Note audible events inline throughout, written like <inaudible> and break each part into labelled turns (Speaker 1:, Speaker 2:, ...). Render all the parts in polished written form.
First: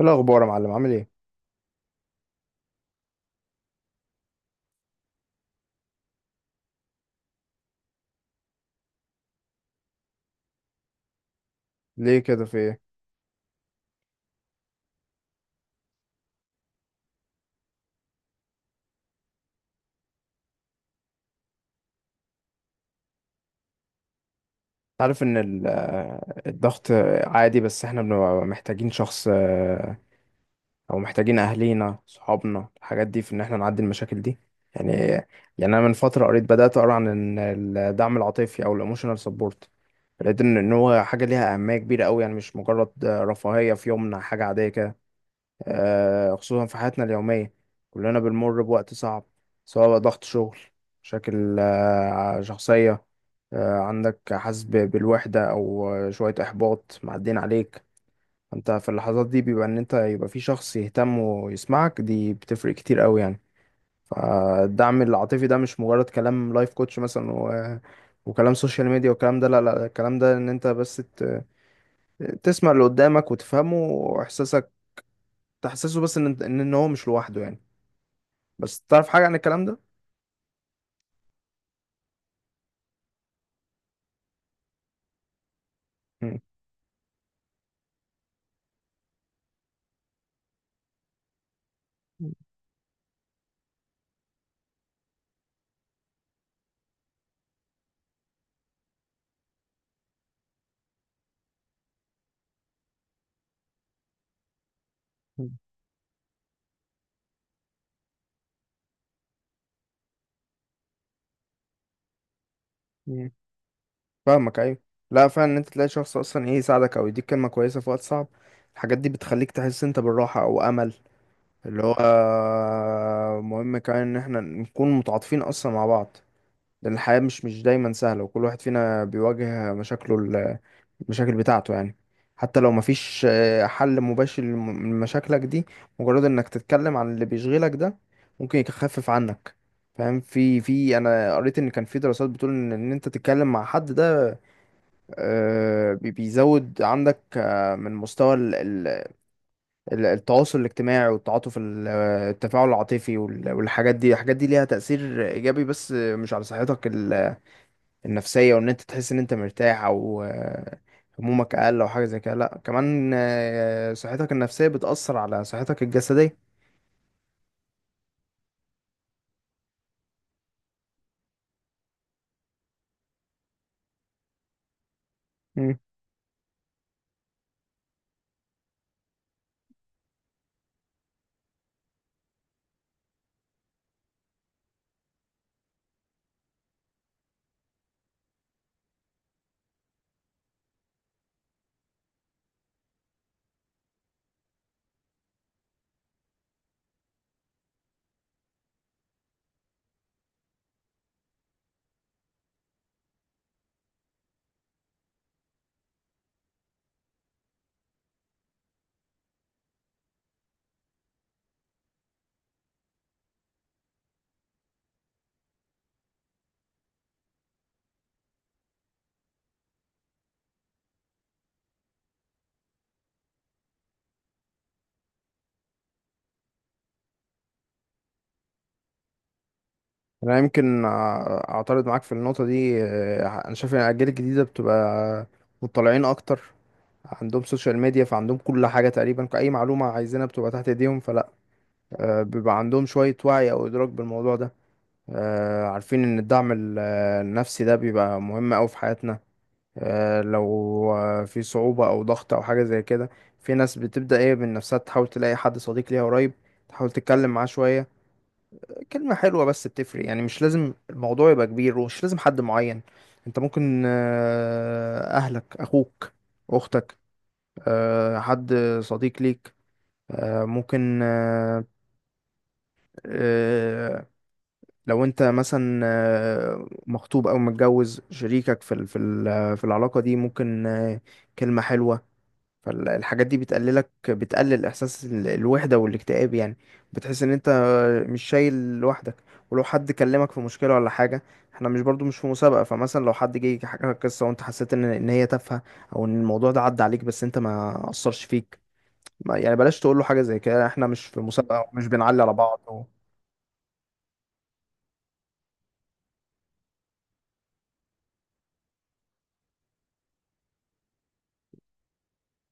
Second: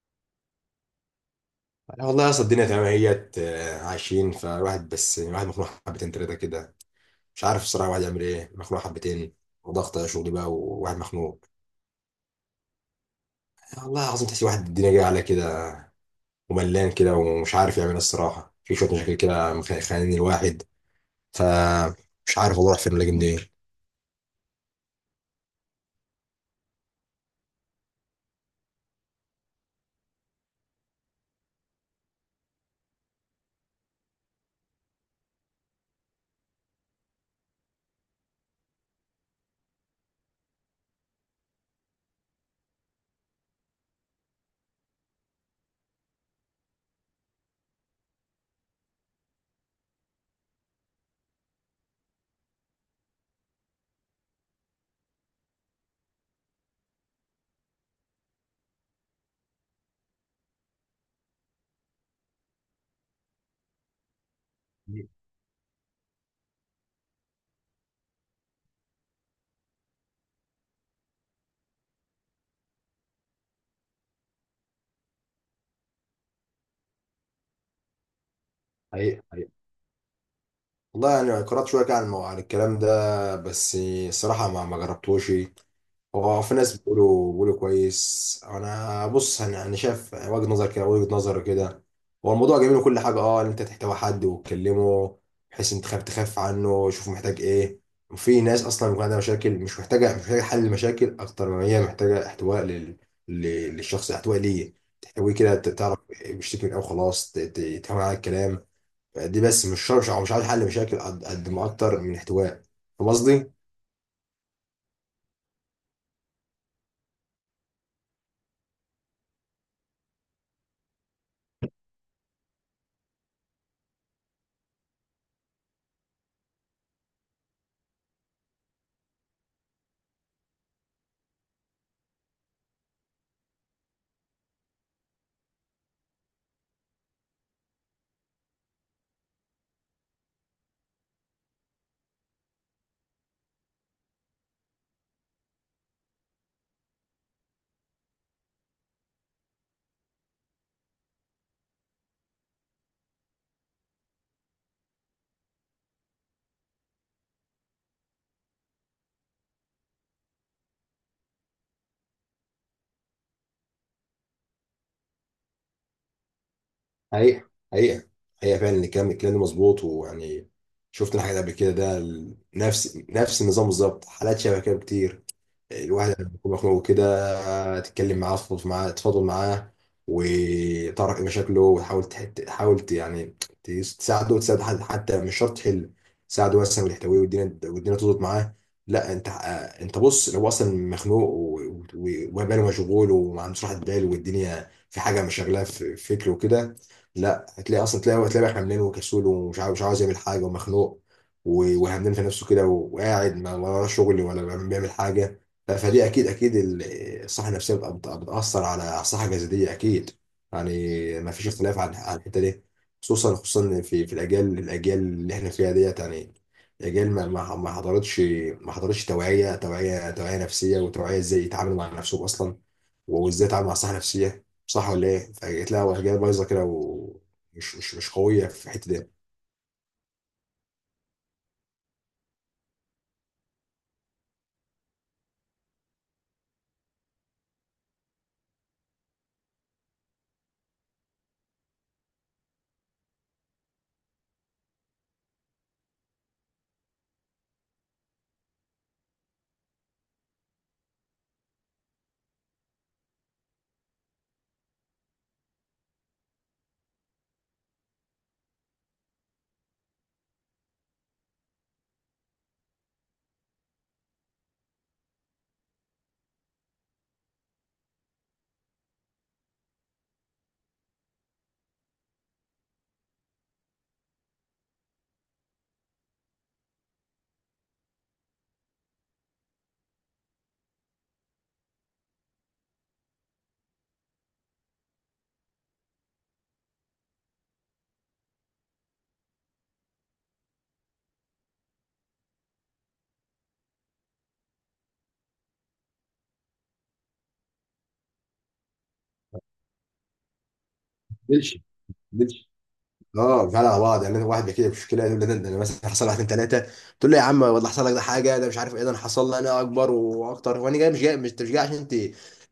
Speaker 1: ايه الاخبار يا معلم؟ عامل ايه؟
Speaker 2: لا والله يا اسطى، الدنيا تمام اهيت، عايشين فالواحد، بس الواحد مخنوق حبتين تلاته كده. مش عارف الصراحه الواحد يعمل ايه، مخنوق حبتين. وضغط شغل بقى وواحد مخنوق.
Speaker 1: ليه كده؟ في ايه؟
Speaker 2: والله العظيم تحس الواحد الدنيا جايه عليه كده، وملان كده ومش عارف يعمل ايه الصراحه، في شويه مشاكل كده خانقين الواحد. فمش عارف والله، اروح فين ولا اجي منين.
Speaker 1: عارف ان الضغط عادي، بس احنا بنبقى محتاجين شخص، او محتاجين اهلينا صحابنا الحاجات دي في ان احنا نعدي المشاكل دي يعني. يعني انا من فتره قريت، بدات اقرا عن إن الدعم العاطفي او الايموشنال سبورت، لقيت ان هو حاجه ليها اهميه كبيره قوي، يعني مش مجرد رفاهيه في يومنا، حاجه عاديه كده. خصوصا في حياتنا اليومية، كلنا بنمر بوقت صعب، سواء بقى ضغط شغل، مشاكل شخصية، عندك حاسس بالوحدة أو شوية إحباط معدين عليك. أنت في اللحظات دي بيبقى إن أنت يبقى في شخص يهتم ويسمعك، دي بتفرق كتير أوي يعني. فالدعم العاطفي ده مش مجرد كلام لايف كوتش مثلا وكلام سوشيال ميديا والكلام ده، لا لا، الكلام ده إن أنت بس تسمع اللي قدامك وتفهمه، وإحساسك تحسسه، بس إن إن هو مش لوحده يعني. بس تعرف
Speaker 2: حقيقة.
Speaker 1: حاجة عن الكلام ده؟
Speaker 2: والله يعني قرأت شوية كده عن عن الكلام ده، بس الصراحة ما جربتوش.
Speaker 1: مم.
Speaker 2: هو في ناس بيقولوا كويس، أنا بص، أنا شايف وجهة نظر كده، وجهة نظر كده. هو الموضوع جميل وكل حاجة، إن أنت تحتوي حد وتكلمه، بحيث أنت تخاف عنه، شوف محتاج إيه. وفي ناس أصلا بيكون عندها مشاكل، مش محتاجة حل مشاكل، أكتر ما هي محتاجة احتواء للشخص، احتواء ليه، تحتويه كده،
Speaker 1: مم.
Speaker 2: تعرف بيشتكي من إيه وخلاص، تهون على الكلام. يعني دي بس مش شرط، مش عاوز حل مشاكل قد ما اكتر من احتواء. فاهم
Speaker 1: مم.
Speaker 2: قصدي؟
Speaker 1: فاهمك، أيوة. لا فعلا إن أنت تلاقي شخص أصلا إيه يساعدك أو يديك كلمة كويسة في وقت صعب، الحاجات دي بتخليك تحس أنت بالراحة أو أمل. اللي هو مهم كمان إن إحنا نكون متعاطفين أصلا مع بعض، لأن الحياة مش دايما سهلة، وكل واحد فينا بيواجه مشاكله، المشاكل بتاعته يعني. حتى لو مفيش حل مباشر لمشاكلك دي، مجرد انك تتكلم عن اللي بيشغلك ده ممكن يخفف عنك. فاهم؟ في انا قريت ان كان في دراسات بتقول ان انت تتكلم مع حد ده، بيزود عندك، من مستوى التواصل الاجتماعي، والتعاطف، التفاعل العاطفي، والحاجات دي. الحاجات دي ليها تأثير ايجابي، بس مش على صحتك النفسية وان انت تحس ان انت مرتاح او همومك اقل او حاجة زي كده، لا، كمان صحتك النفسية بتأثر على صحتك الجسدية.
Speaker 2: حقيقة، حقيقة، حقيقة، فعلا الكلام ده مظبوط. ويعني شفت انا حاجات قبل كده، ده نفس النظام بالظبط، حالات شبه كده كتير.
Speaker 1: مم.
Speaker 2: الواحد لما يكون مخنوق كده، تتكلم معاه، تفضفض معاه، تفضل معاه، وتعرف ايه مشاكله، وتحاول يعني تساعده وتساعد حد، حتى مش شرط تحل، تساعده مثلا وتحتويه، والدنيا تظبط معاه. لا انت، انت بص، لو هو اصلا مخنوق وباله مشغول، وما عندوش راحه بال، والدنيا في حاجه مشغلاه في فكره وكده، لا هتلاقي اصلا، هتلاقي بقى حملان وكسول، ومش عاوز مش عاوز يعمل حاجه، ومخنوق وهمدان في نفسه كده، وقاعد ما ولا شغل ولا بيعمل حاجه. فدي اكيد اكيد الصحه النفسيه بتاثر على الصحه الجسديه اكيد. يعني ما فيش اختلاف عن الحته دي، خصوصا في الاجيال اللي احنا فيها ديت. يعني اجيال ما حضرتش، ما حضرتش توعيه، توعيه نفسيه، وتوعيه ازاي يتعاملوا مع نفسهم اصلا، وازاي يتعاملوا مع الصحه النفسيه. صح ولا ايه؟ فجيت لها اجيال بايظه كده، ومش مش مش قويه في الحته دي.
Speaker 1: انا يمكن اعترض معاك في النقطة دي. انا شايف ان الاجيال الجديدة بتبقى مطلعين اكتر، عندهم سوشيال ميديا، فعندهم كل حاجة تقريبا، اي معلومة عايزينها بتبقى تحت ايديهم، فلا، بيبقى عندهم شوية وعي او ادراك بالموضوع ده. عارفين ان الدعم النفسي ده بيبقى مهم اوي في حياتنا. آه، لو آه، في صعوبة أو ضغط أو حاجة زي كده، في ناس بتبدأ إيه من نفسها، تحاول تلاقي حد صديق ليها قريب، تحاول تتكلم معاه شوية. كلمة حلوة بس بتفرق يعني، مش لازم الموضوع يبقى كبير، ومش لازم حد معين. أنت ممكن أهلك، أخوك، أختك، حد صديق ليك، آه، ممكن آه، آه، لو انت مثلا مخطوب او متجوز، شريكك في العلاقه دي، ممكن كلمه حلوه. فالحاجات دي بتقلل احساس الوحده والاكتئاب يعني، بتحس ان انت مش شايل لوحدك. ولو حد كلمك في مشكله ولا حاجه، احنا مش برضو مش في مسابقه. فمثلا لو حد جه حكى لك قصه، وانت حسيت ان هي تافهه او ان الموضوع ده عدى عليك بس انت ما اثرش فيك، ما يعني بلاش تقول له حاجه زي كده، احنا مش في
Speaker 2: دلش.
Speaker 1: مسابقه، ومش بنعلي على
Speaker 2: دلش.
Speaker 1: بعض
Speaker 2: اه فعلا على بعض. يعني واحد بيحكي لي مشكله، يقول لي ده انا مثلا حصل، واحد اتنين تلاته، تقول له يا عم والله حصل لك ده حاجه، ده مش عارف ايه، ده انا حصل لي انا اكبر واكتر. وانا جاي، مش جاي، مش أنت، مش جاي عشان انت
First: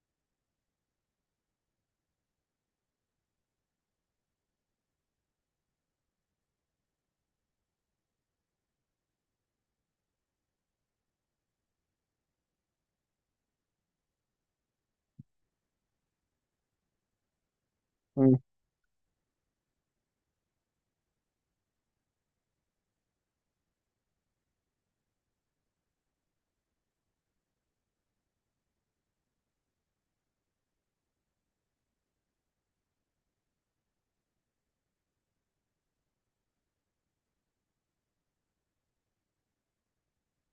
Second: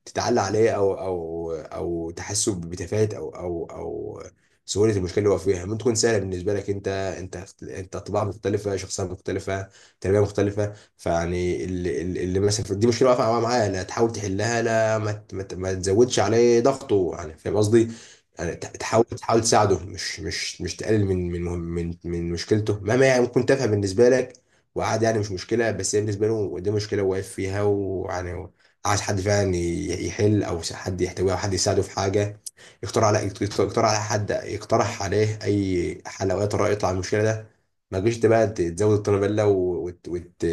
Speaker 2: تتعلى عليه، او تحسه بتفاهه، او سهوله المشكله اللي هو فيها. ممكن تكون سهله بالنسبه لك انت، انت طباع مختلفه، شخصيه مختلفه، تربيه مختلفه. فيعني اللي مثلا دي مشكله واقفه معاه، لا تحاول تحلها، لا ما تزودش عليه ضغطه. يعني فاهم قصدي؟
Speaker 1: مم.
Speaker 2: يعني تحاول تساعده، مش تقلل من مشكلته، مهما، يعني ممكن تافهه بالنسبه لك وعادي، يعني مش مشكله، بس هي بالنسبه له دي مشكله واقف فيها. ويعني عايز حد فعلا يحل، او حد يحتويه، او حد يساعده في حاجه، يقترح على يقترح على حد يقترح عليه اي حل، او اي طريقه يطلع من المشكله ده. ما تجيش انت بقى تزود الطنابله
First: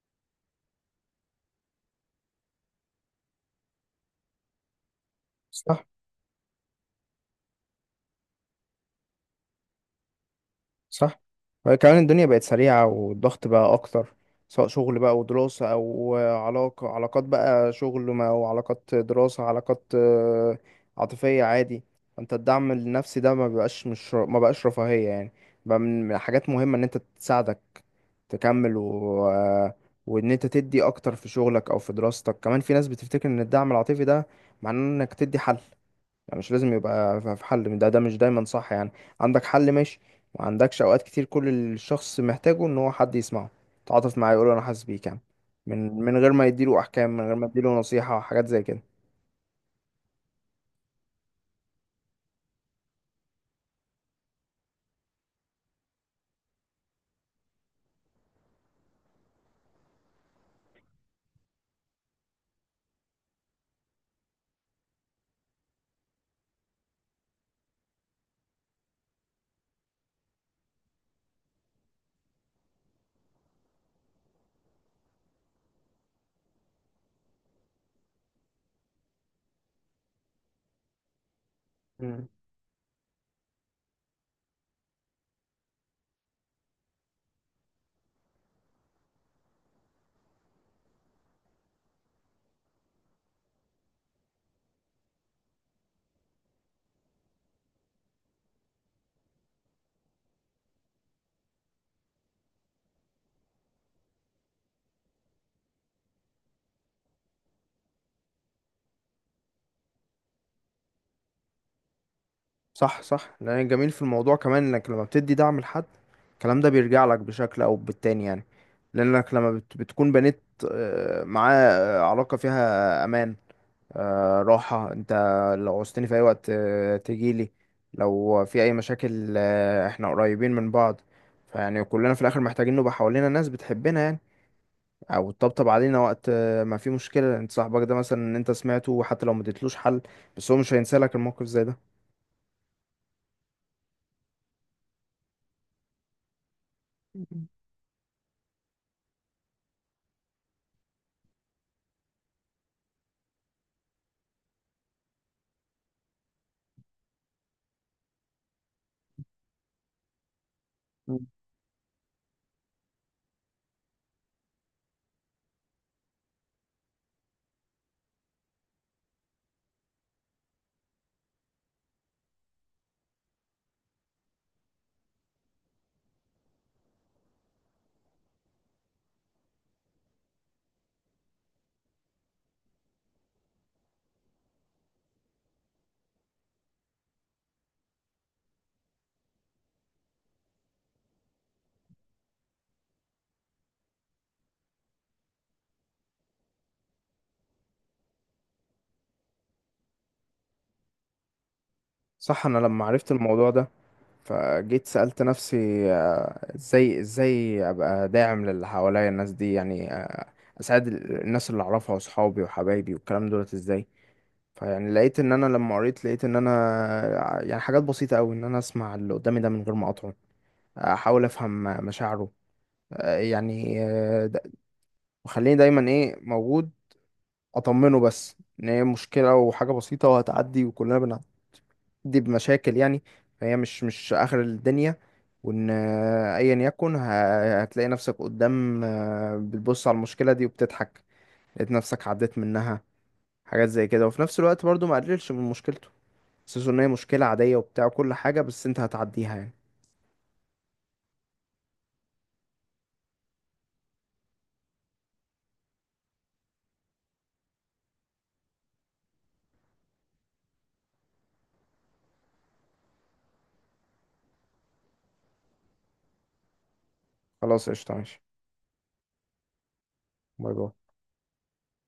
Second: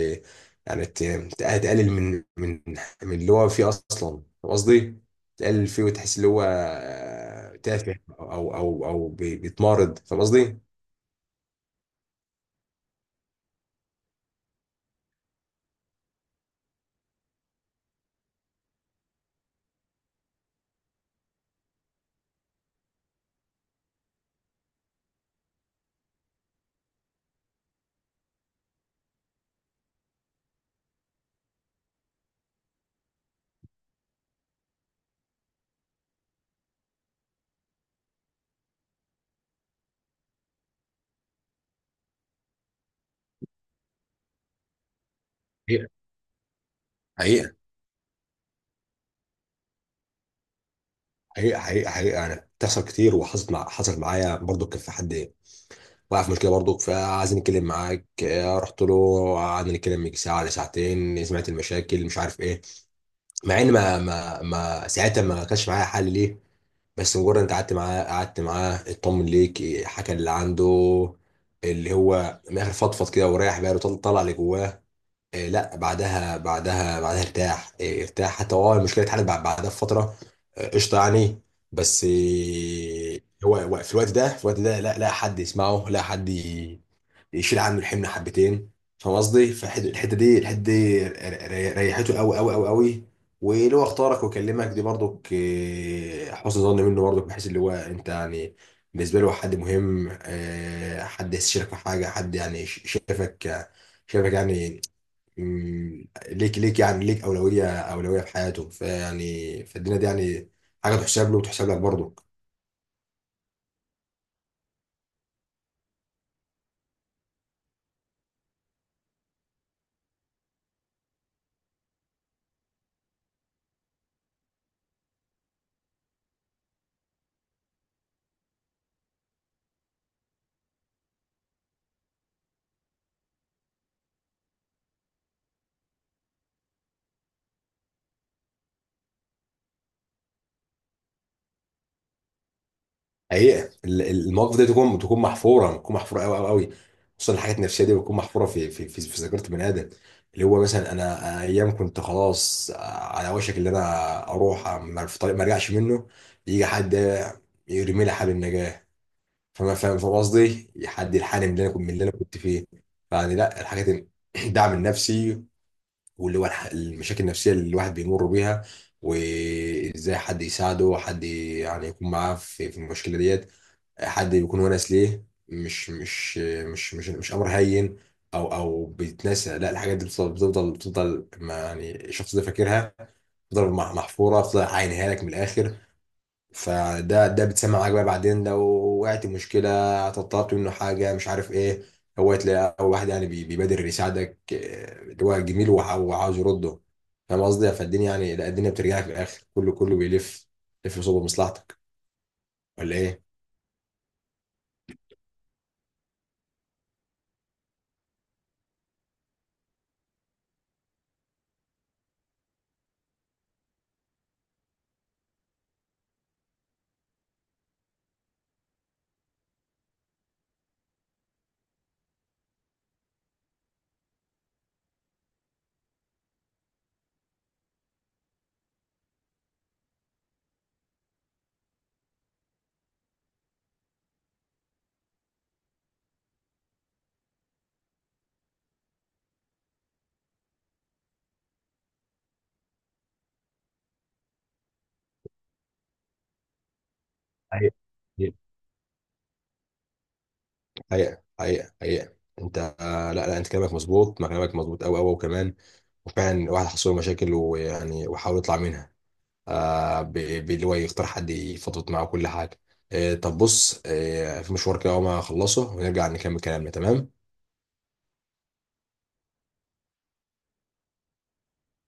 Speaker 2: يعني تقلل من من اللي هو فيه اصلا. فاهم قصدي؟ تقلل فيه
Speaker 1: صح،
Speaker 2: وتحس اللي هو تافه، او بيتمارض. فاهم قصدي؟
Speaker 1: صح. كمان الدنيا بقت سريعة، والضغط بقى أكتر، سواء شغل بقى ودراسة أو علاقة، علاقات بقى شغل ما وعلاقات دراسة، علاقات عاطفية عادي. أنت الدعم النفسي ده ما بقاش، مش ما بقاش رفاهية يعني، بقى من من حاجات مهمة إن أنت تساعدك تكمل، و... آه، وإن أنت تدي أكتر في شغلك أو في دراستك. كمان في ناس بتفتكر إن الدعم العاطفي ده معناه إنك تدي حل، يعني مش لازم يبقى في حل، ده ده مش دايما صح يعني. عندك حل ماشي، ما عندكش اوقات كتير كل الشخص محتاجه ان هو حد يسمعه، تعاطف معاه، يقول له انا حاسس بيك يعني،
Speaker 2: حقيقة.
Speaker 1: من من غير ما يديله احكام، من غير ما
Speaker 2: حقيقة.
Speaker 1: يديله نصيحة وحاجات زي كده.
Speaker 2: حقيقة، حقيقة، حقيقة، أنا بتحصل كتير، وحصلت مع حصلت معايا برضو. كان في حد وقع في مشكلة برضو، فعايز نتكلم معاك، رحت له، قعدنا نتكلم يجي ساعة ولا ساعتين، سمعت المشاكل، مش عارف إيه. مع إن ما ساعتها ما كانش معايا حل ليه، بس مجرد أنت قعدت معاه اطمن ليك إيه، حكى اللي عنده. اللي هو من الآخر فضفض كده، وريح باله، طلع اللي جواه. لا بعدها ارتاح، حتى هو المشكله اتحلت بعدها بفتره. قشطه يعني. بس
Speaker 1: مم.
Speaker 2: هو في الوقت ده، لا لا حد يسمعه، لا حد يشيل عنه الحمل حبتين. فاهم قصدي؟ فالحته دي، الحته دي ريحته قوي قوي قوي قوي. ولو اختارك وكلمك دي برضك، حسن ظن منه برضك، بحيث اللي هو انت يعني بالنسبه له حد مهم، حد يستشيرك في حاجه، حد يعني، ش- شافك شايفك يعني. ليك يعني اولويه في حياته. فيعني فالدنيا دي يعني حاجه تحسب له وتحسب لك برضه.
Speaker 1: صح، صح. لان الجميل في الموضوع كمان انك لما بتدي دعم لحد، الكلام ده بيرجع لك بشكل او بالتاني يعني. لانك لما بتكون بنيت معاه علاقة فيها امان، راحة، انت لو عوزتني في اي وقت تجيلي، لو في اي مشاكل احنا قريبين من بعض. فيعني كلنا في الاخر محتاجين نبقى حوالينا ناس بتحبنا يعني، او تطبطب علينا وقت ما في مشكلة. انت صاحبك ده مثلا ان انت سمعته، حتى لو ما اديتلوش حل، بس هو مش هينسى لك الموقف زي ده.
Speaker 2: حقيقه المواقف دي تكون محفوره، تكون محفوره قوي قوي قوي. خصوصا الحاجات النفسيه دي بتكون محفوره في ذاكره بني ادم. اللي هو مثلا انا ايام كنت خلاص على وشك اللي انا اروح، في طريق ما ارجعش منه، يجي حد يرمي لي حبل النجاه. فما فاهم فاهم قصدي، حد
Speaker 1: مم.
Speaker 2: يلحقني من اللي انا كنت، فيه. يعني لا الحاجات <clears throat> الدعم النفسي، واللي هو المشاكل النفسية اللي الواحد بيمر بيها، وازاي حد يساعده، حد يعني يكون معاه في المشكلة ديت، حد يكون ونس ليه، مش امر هين او او بيتنسى. لا الحاجات دي بتفضل ما، يعني الشخص ده فاكرها، بتفضل محفورة، بتفضل عاينها لك من الاخر. فده بتسمع معاك بقى بعدين، لو وقعت مشكلة، طلبت منه حاجة مش عارف ايه، هو تلاقي أول واحد يعني بيبادر يساعدك، اللي هو جميل وعاوز يرده. فاهم قصدي؟ فالدنيا يعني، لا الدنيا بترجع لك في الآخر، كله بيلف لف صوب مصلحتك.
Speaker 1: صح. انا لما
Speaker 2: ولا
Speaker 1: عرفت
Speaker 2: ايه؟
Speaker 1: الموضوع ده، فجيت سألت نفسي ازاي ابقى داعم للي حواليا، الناس دي يعني، اساعد الناس اللي اعرفها، واصحابي وحبايبي والكلام دولت، ازاي؟ فيعني لقيت ان انا لما قريت، لقيت ان انا يعني حاجات بسيطة قوي، ان انا اسمع اللي قدامي ده من غير ما اقاطعه، احاول افهم مشاعره، آه، يعني آه، د- وخليني دايما ايه موجود، اطمنه بس ان هي مشكلة وحاجة بسيطة وهتعدي، وكلنا بنعدي بمشاكل يعني، فهي مش اخر الدنيا، وان ايا يكن هتلاقي نفسك قدام، بتبص على المشكلة دي وبتضحك، لقيت نفسك عديت منها. حاجات زي كده، وفي نفس الوقت برضو ما قللش من مشكلته، حاسس ان هي مشكلة عادية
Speaker 2: حقيقة.
Speaker 1: وبتاع وكل
Speaker 2: حقيقة.
Speaker 1: حاجة، بس انت هتعديها يعني.
Speaker 2: حقيقة، حقيقة، حقيقة، انت، لا لا انت كلامك مظبوط، ما كلامك مظبوط قوي قوي وكمان. وفعلا الواحد حصل له مشاكل، ويعني وحاول يطلع منها آه ب- باللي هو يختار حد يفضفض معاه كل حاجه. طب بص، في مشوار كده، اول ما اخلصه ونرجع نكمل كلامنا، تمام.
Speaker 1: خلاص، قشطة، ماشي. باي باي.